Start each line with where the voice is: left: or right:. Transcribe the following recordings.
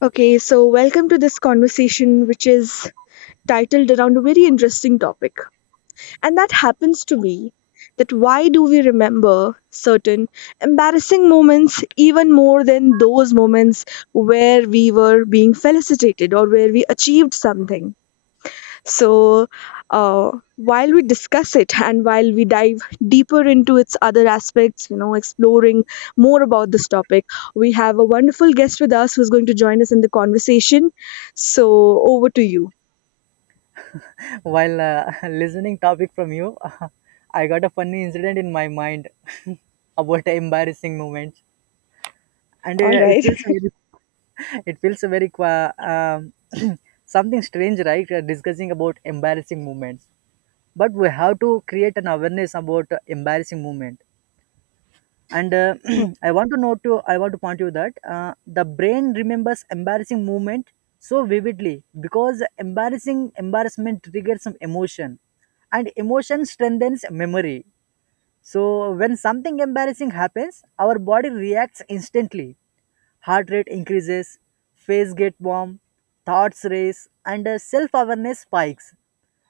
left: Okay, so welcome to this conversation, which is titled around a very interesting topic. And that happens to be that why do we remember certain embarrassing moments even more than those moments where we were being felicitated or where we achieved something? So, while we discuss it and while we dive deeper into its other aspects, exploring more about this topic, we have a wonderful guest with us who's going to join us in the conversation. So, over to you.
right: While listening topic from you, I got a funny incident in my mind about a embarrassing moments, and
left: All
right: it
left: right.
right: feels very it feels very qua- something strange right discussing about embarrassing moments, but we have to create an awareness about embarrassing moment. And I want to point you that the brain remembers embarrassing moment so vividly because embarrassing embarrassment triggers some emotion and emotion strengthens memory. So when something embarrassing happens, our body reacts instantly. Heart rate increases, face gets warm, thoughts race, and self awareness spikes.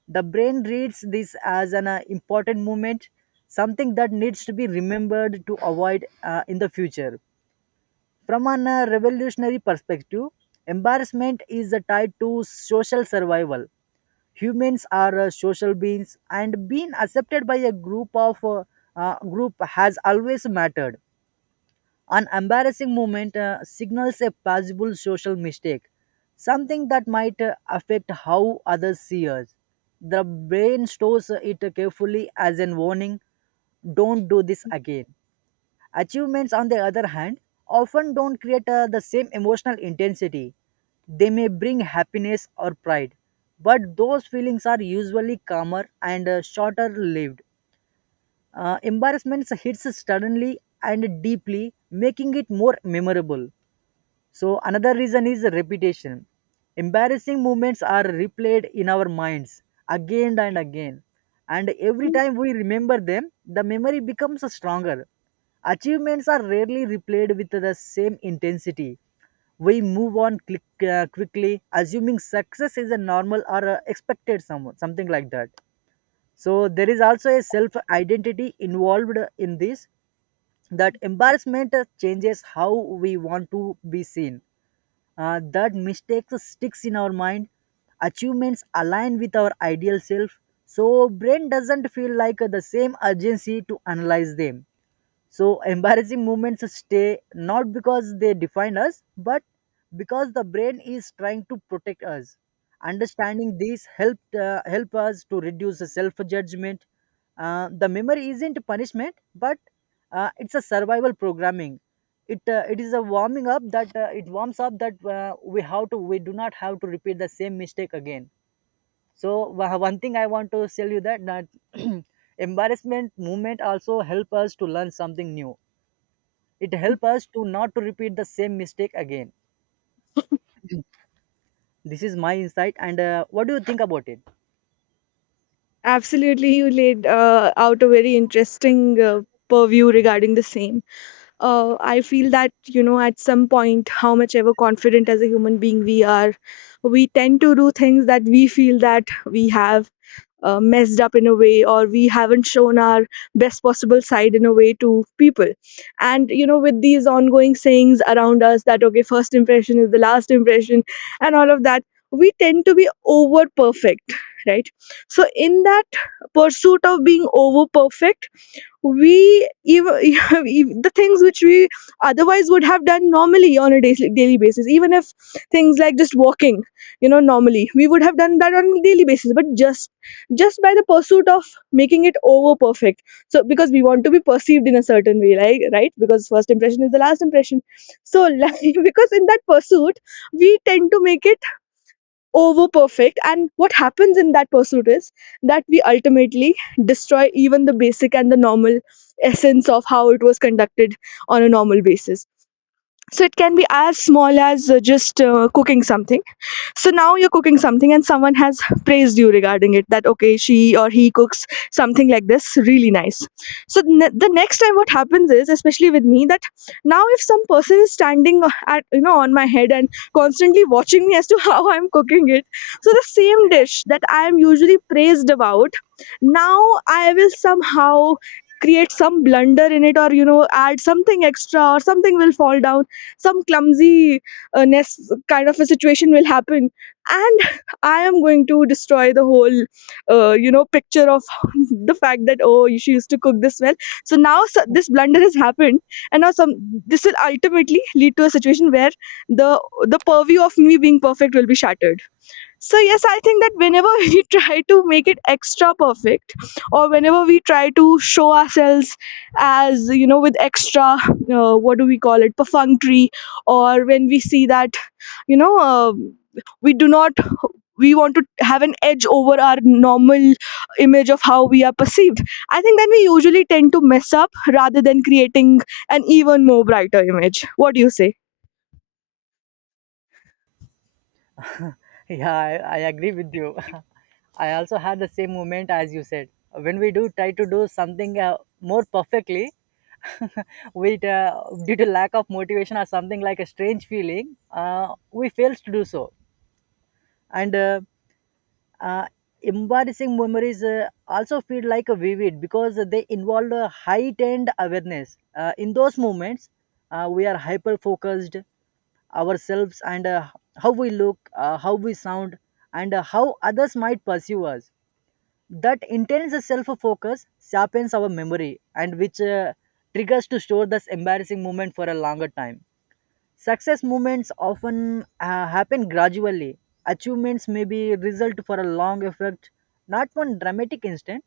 right: The brain reads this as an important moment, something that needs to be remembered to avoid in the future. From an revolutionary perspective, embarrassment is tied to social survival. Humans are social beings, and being accepted by a group of group has always mattered. An embarrassing moment signals a possible social mistake, something that might affect how others see us. The brain stores it carefully as a warning: don't do this again. Achievements, on the other hand, often don't create the same emotional intensity. They may bring happiness or pride, but those feelings are usually calmer and shorter lived. Embarrassments hits suddenly and deeply, making it more memorable. So another reason is repetition. Embarrassing moments are replayed in our minds again and again. And every time we remember them, the memory becomes stronger. Achievements are rarely replayed with the same intensity. We move on click, quickly, assuming success is a normal or expected, some, something like that. So there is also a self identity involved in this, that embarrassment changes how we want to be seen. That mistakes sticks in our mind. Achievements align with our ideal self, so brain doesn't feel like the same urgency to analyze them. So embarrassing moments stay not because they define us, but because the brain is trying to protect us. Understanding this help us to reduce the self judgment. The memory isn't punishment, but it's a survival programming. It is a warming up that it warms up that we do not have to repeat the same mistake again. So one thing I want to tell you that embarrassment movement also help us to learn something new. It helps us to not to repeat the same mistake again. This is my insight, and what do you think about it?
left: Absolutely, you laid out a very interesting purview regarding the same. I feel that, you know, at some point, how much ever confident as a human being we are, we tend to do things that we feel that we have messed up in a way or we haven't shown our best possible side in a way to people. And you know, with these ongoing sayings around us that okay, first impression is the last impression and all of that, we tend to be over perfect, right? So in that pursuit of being over perfect, we even the things which we otherwise would have done normally on a daily daily basis, even if things like just walking, you know, normally we would have done that on a daily basis, but just by the pursuit of making it over perfect. So because we want to be perceived in a certain way, like, right, because first impression is the last impression, so like, because in that pursuit we tend to make it over perfect, and what happens in that pursuit is that we ultimately destroy even the basic and the normal essence of how it was conducted on a normal basis. So it can be as small as just cooking something. So now you're cooking something and someone has praised you regarding it that, okay, she or he cooks something like this really nice. So the next time what happens is, especially with me, that now if some person is standing at, you know, on my head and constantly watching me as to how I'm cooking it, so the same dish that I am usually praised about, now I will somehow create some blunder in it, or you know, add something extra, or something will fall down. Some clumsy ness kind of a situation will happen, and I am going to destroy the whole you know, picture of the fact that oh, she used to cook this well. So now, so this blunder has happened, and now some this will ultimately lead to a situation where the the purview of me being perfect will be shattered. So yes, I think that whenever we try to make it extra perfect, or whenever we try to show ourselves as, you know, with extra, what do we call it, perfunctory, or when we see that, you know uh, we do not, we want to have an edge over our normal image of how we are perceived. I think then we usually tend to mess up rather than creating an even more brighter image. What do you say?
right: Yeah, I agree with you. I also had the same moment as you said. When we do try to do something more perfectly, with due to lack of motivation or something like a strange feeling, we fails to do so. And uh, embarrassing memories also feel like a vivid because they involve a heightened awareness. In those moments, we are hyper focused ourselves, and how we look, how we sound, and how others might perceive us. That intense self focus sharpens our memory, and which triggers to store this embarrassing moment for a longer time. Success movements often happen gradually. Achievements may be result for a long effort, not one dramatic instant.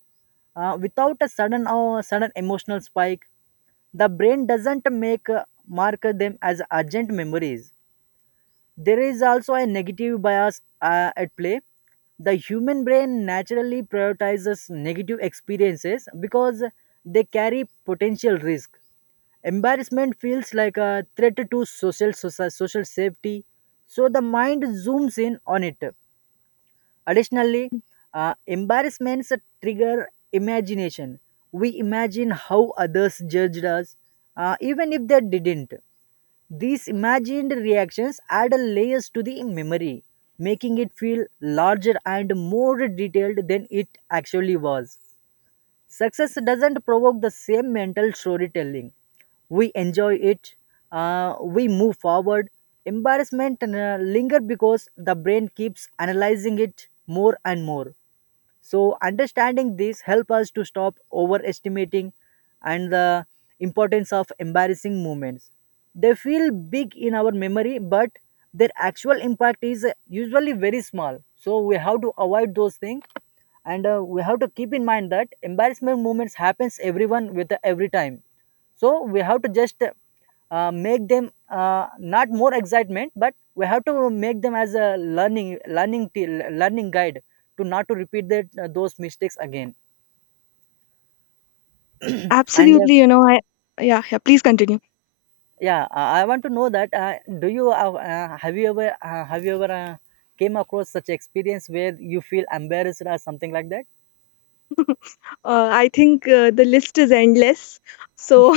right: Without a sudden emotional spike, the brain doesn't make mark them as urgent memories. There is also a negative bias at play. The human brain naturally prioritizes negative experiences because they carry potential risk. Embarrassment feels like a threat to social safety, so the mind zooms in on it. Additionally, embarrassments trigger imagination. We imagine how others judged us, even if they didn't. These imagined reactions add layers to the memory, making it feel larger and more detailed than it actually was. Success doesn't provoke the same mental storytelling. We enjoy it, we move forward. Embarrassment linger because the brain keeps analyzing it more and more. So understanding this help us to stop overestimating and the importance of embarrassing moments. They feel big in our memory, but their actual impact is usually very small. So we have to avoid those things, and we have to keep in mind that embarrassment moments happens everyone with every time. So we have to just make them not more excitement, but we have to make them as a learning guide to not to repeat that those mistakes again. And
left: Absolutely, you know, I. Yeah, yeah. Please continue.
right: yeah, I want to know that do you have you ever came across such experience where you feel embarrassed or something like that?
left: I think the list is endless. So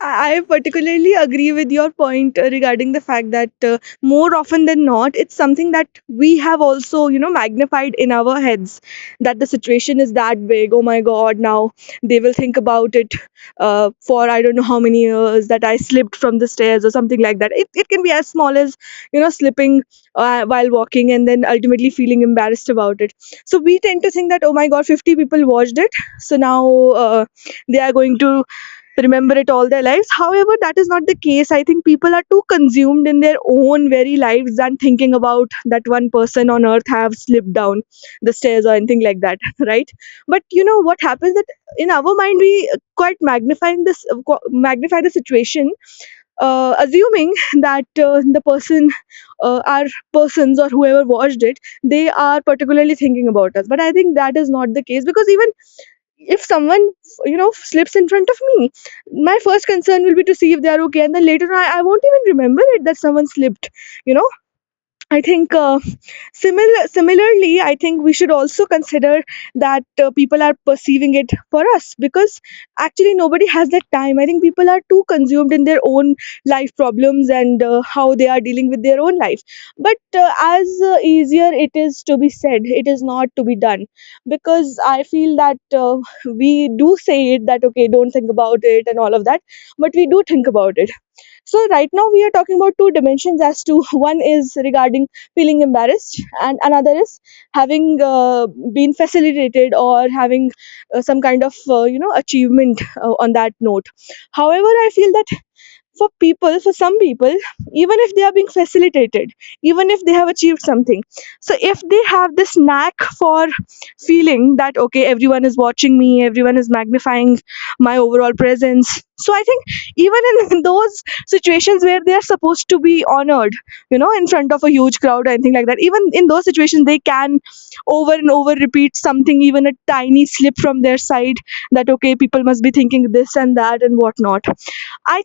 left: I particularly agree with your point regarding the fact that more often than not, it's something that we have also, you know, magnified in our heads that the situation is that big. Oh my God, now they will think about it for I don't know how many years that I slipped from the stairs or something like that. It can be as small as, you know, slipping while walking and then ultimately feeling embarrassed about it. So we tend to think that, oh my God, 50 people watched it. So now, uh, they are going to remember it all their lives. However, that is not the case. I think people are too consumed in their own very lives than thinking about that one person on earth have slipped down the stairs or anything like that, right? But you know what happens, that in our mind we quite magnifying this qu- magnify the situation, assuming that the person, our persons or whoever watched it, they are particularly thinking about us. But I think that is not the case, because even if someone, you know, slips in front of me, my first concern will be to see if they are okay, and then later on I won't even remember it that someone slipped, you know. I think similarly, I think we should also consider that people are perceiving it for us, because actually nobody has that time. I think people are too consumed in their own life problems and how they are dealing with their own life. But as easier it is to be said, it is not to be done, because I feel that we do say it that okay, don't think about it and all of that, but we do think about it. So right now we are talking about two dimensions as to one is regarding feeling embarrassed, and another is having been facilitated or having some kind of achievement on that note. However, I feel that for some people, even if they are being facilitated, even if they have achieved something, so if they have this knack for feeling that okay, everyone is watching me, everyone is magnifying my overall presence, so I think even in those situations where they are supposed to be honored, you know, in front of a huge crowd or anything like that, even in those situations they can over and over repeat something, even a tiny slip from their side, that okay, people must be thinking this and that and whatnot. I,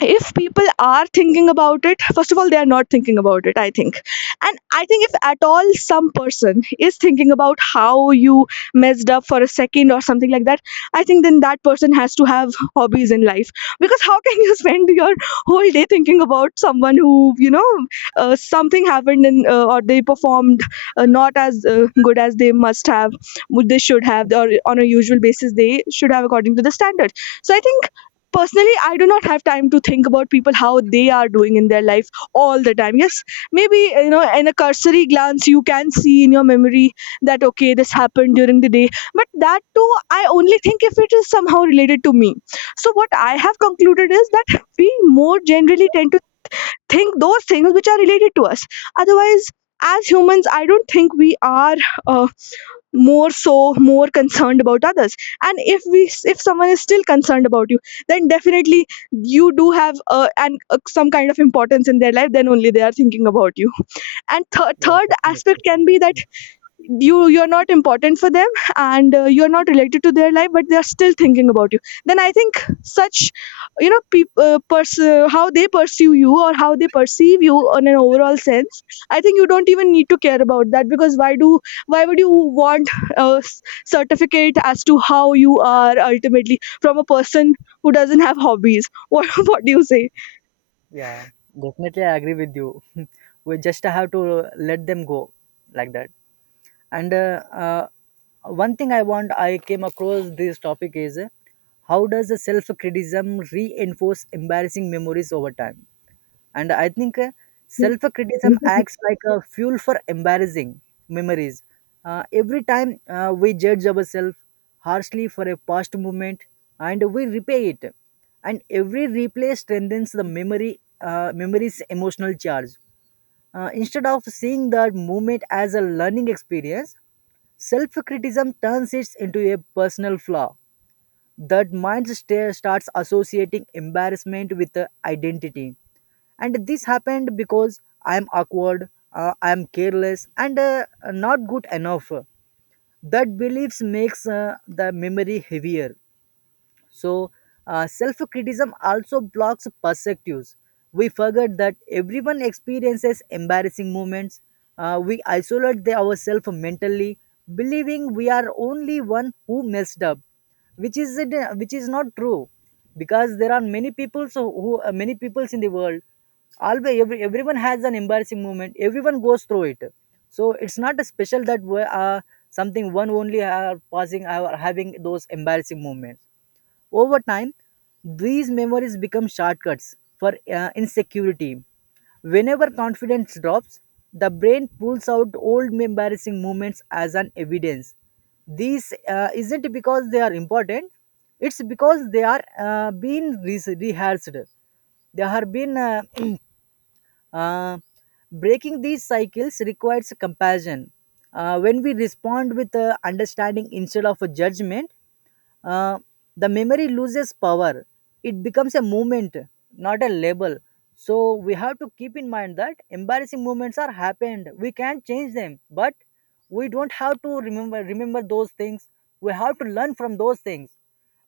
left: if people are thinking about it, first of all, they are not thinking about it, I think. And I think if at all some person is thinking about how you messed up for a second or something like that, I think then that person has to have hobbies in life, because how can you spend your whole day thinking about someone who, you know, something happened in or they performed not as good as they must have would they should have, or on a usual basis they should have according to the standard. So I think personally, I do not have time to think about people how they are doing in their life all the time. Yes, maybe, you know, in a cursory glance you can see in your memory that okay, this happened during the day, but that too I only think if it is somehow related to me. So what I have concluded is that we more generally tend to think those things which are related to us. Otherwise, as humans, I don't think we are. Uh, more so, more concerned about others. And if we, if someone is still concerned about you, then definitely you do have an some kind of importance in their life, then only they are thinking about you. And
right: yeah
left: third aspect can be that you're not important for them, and you're not related to their life, but they're still thinking about you. Then I think, such, you know, how they pursue you or how they perceive you on an overall sense, I think you don't even need to care about that. Because why do, why would you want a certificate as to how you are ultimately from a person who doesn't have hobbies? What do you say?
right: yeah, definitely, I agree with you. We just have to let them go like that. And one thing I came across this topic is, how does the self criticism reinforce embarrassing memories over time? And I think self criticism acts like a fuel for embarrassing memories. Every time we judge ourselves harshly for a past moment and we replay it, and every replay strengthens the memory, memory's emotional charge. Instead of seeing that moment as a learning experience, self criticism turns it into a personal flaw. That starts associating embarrassment with identity. And this happened because I'm awkward, I'm careless, and not good enough. That beliefs makes the memory heavier. So, self criticism also blocks perspectives. We forget that everyone experiences embarrassing moments. We isolate ourselves mentally, believing we are only one who messed up, which is it, which is not true, because there are many people so who many peoples in the world. Always, everyone has an embarrassing moment. Everyone goes through it. So it's not a special that something one only are passing or having those embarrassing moments over time. These memories become shortcuts for insecurity. Whenever confidence drops, the brain pulls out old embarrassing moments as an evidence. These isn't because they are important, it's because they are being rehearsed. They have been uh, breaking these cycles requires compassion. When we respond with understanding instead of a judgment, uh, the memory loses power. It becomes a moment, not a label. So we have to keep in mind that embarrassing moments are happened. We can't change them, but we don't have to remember those things. We have to learn from those things,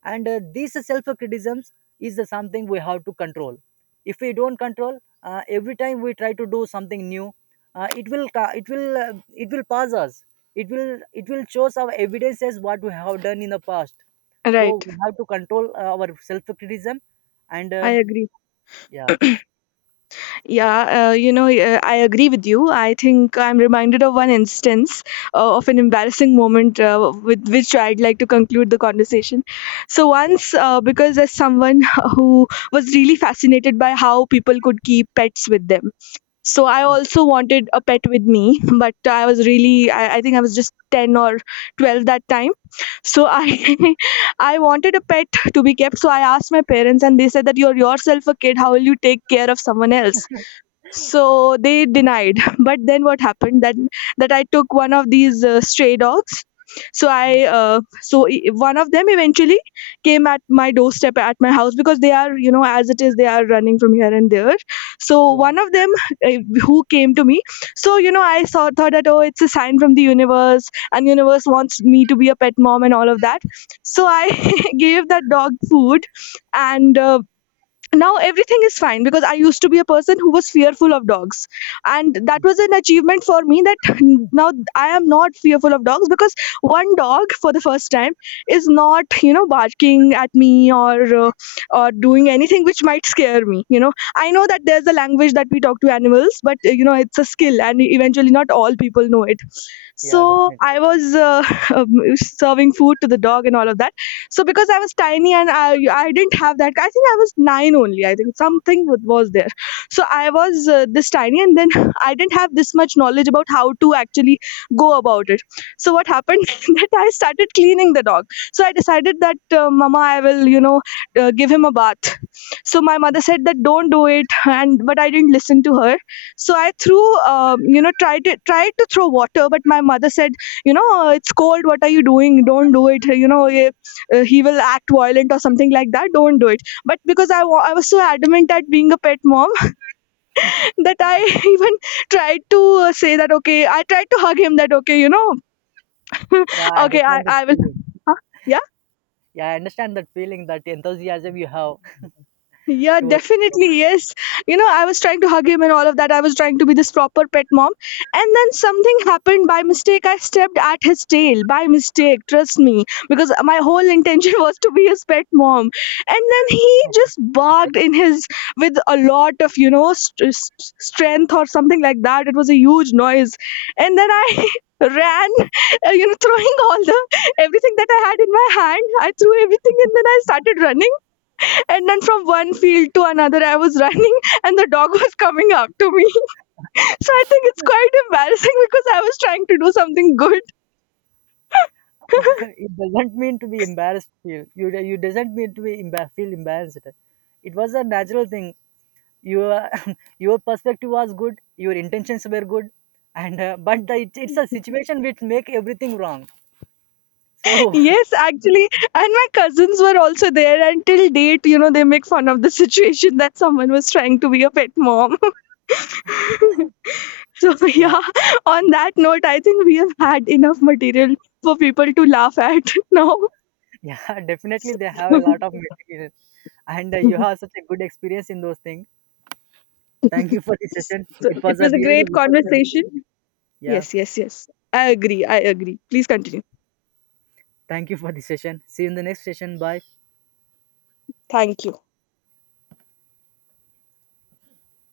right: and these self-criticisms is the something we have to control. If we don't control, every time we try to do something new, it will pass us. It will show some evidences what we have done in the past. So
left: Right.
right: we have to control our self-criticism, and
left: I agree.
right: yeah,
left: Yeah, you know, yeah, I agree with you. I think I'm reminded of one instance of an embarrassing moment with which I'd like to conclude the conversation. So,
right: yeah,
left: once, because as someone who was really fascinated by how people could keep pets with them, so I
right: mm,
left: also wanted a pet with me, but I was really, I think I was just 10 or 12 that time. So, I I wanted a pet to be kept. So I asked my parents, and they said that you're yourself a kid. How will you take care of someone else? So they denied. But then what happened, that I took one of these stray dogs. So
right: mm,
left: one of them eventually came at my doorstep at my house, because they are, you know, as it is, they are running from here and there. So
right: yeah,
left: one of them, uh, who came to me, so you know, thought that oh, it's a sign from the universe and universe wants me to be a pet mom and all of that. So I gave that dog food. And now everything is fine, because I used to be a person who was fearful of dogs, and that was an achievement for me that now I am not fearful of dogs, because one dog for the first time is not, you know, barking at me or doing anything which might scare me. You know, I know that there's a language that we talk to animals, but you know, it's a skill, and eventually not all people know it.
right: yeah,
left: So
right: definitely.
left: I was um, serving food to the dog and all of that. So because I was tiny, and I didn't have that, I think I was nine only. I think something was there. So I was this tiny, and then I didn't have this much knowledge about how to actually go about it. So what happened that I started cleaning the dog. So I decided that, Mama, I will, you know, give him a bath. So my mother said that don't do it, and but I didn't listen to her. So I threw, you know, tried to, tried to throw water, but my mother said, you know, it's cold. What are you doing? Don't do it. You know, he will act violent or something like that. Don't do it." But because I was so adamant at being a pet mom that I even tried to say that okay, I tried to hug him that okay, you know,
right: Yeah, I
left: okay,
right: understand that
left: I will.
right: feeling.
left: Huh?
right: Yeah, I understand that feeling, that enthusiasm you have
left: Yeah,
right: towards.
left: definitely. Yes. You know, I was trying to hug him and all of that. I was trying to be this proper pet mom. And then something happened by mistake. I stepped at his tail by mistake. Trust me. Because my whole intention was to be his pet mom. And then he just barked in his, with a lot of, you know, strength or something like that. It was a huge noise. And then I. ran you know, throwing all the everything that I had in my hand, I threw everything, and then I started running. And then from one field to another, I was running and the dog was coming after me. So I think it's quite embarrassing because I was trying to do something good.
right: It doesn't mean to be embarrassed. Feel you. You doesn't mean to be feel embarrassed. It was a natural thing. Your your perspective was good. Your intentions were good, and but the, it, it's a situation which make everything wrong. So
left: Yes, actually. And my cousins were also there. And till date, you know, they make fun of the situation that someone was trying to be a pet mom. So,
right: yeah.
left: yeah, on that note, I think we have had enough material for people to laugh at now.
right: Yeah, definitely they have
left: So
right: a lot of material. And you have such a good experience in those things. Thank you for the session. It
left: it
right: was a
left: was a
right: really
left: great
right: wonderful session.
left: conversation.
right: Yeah,
left: Yes, yes, yes. I agree. I agree. Please continue.
right: thank you for the session. See you in the next session. Bye.
left: Thank you.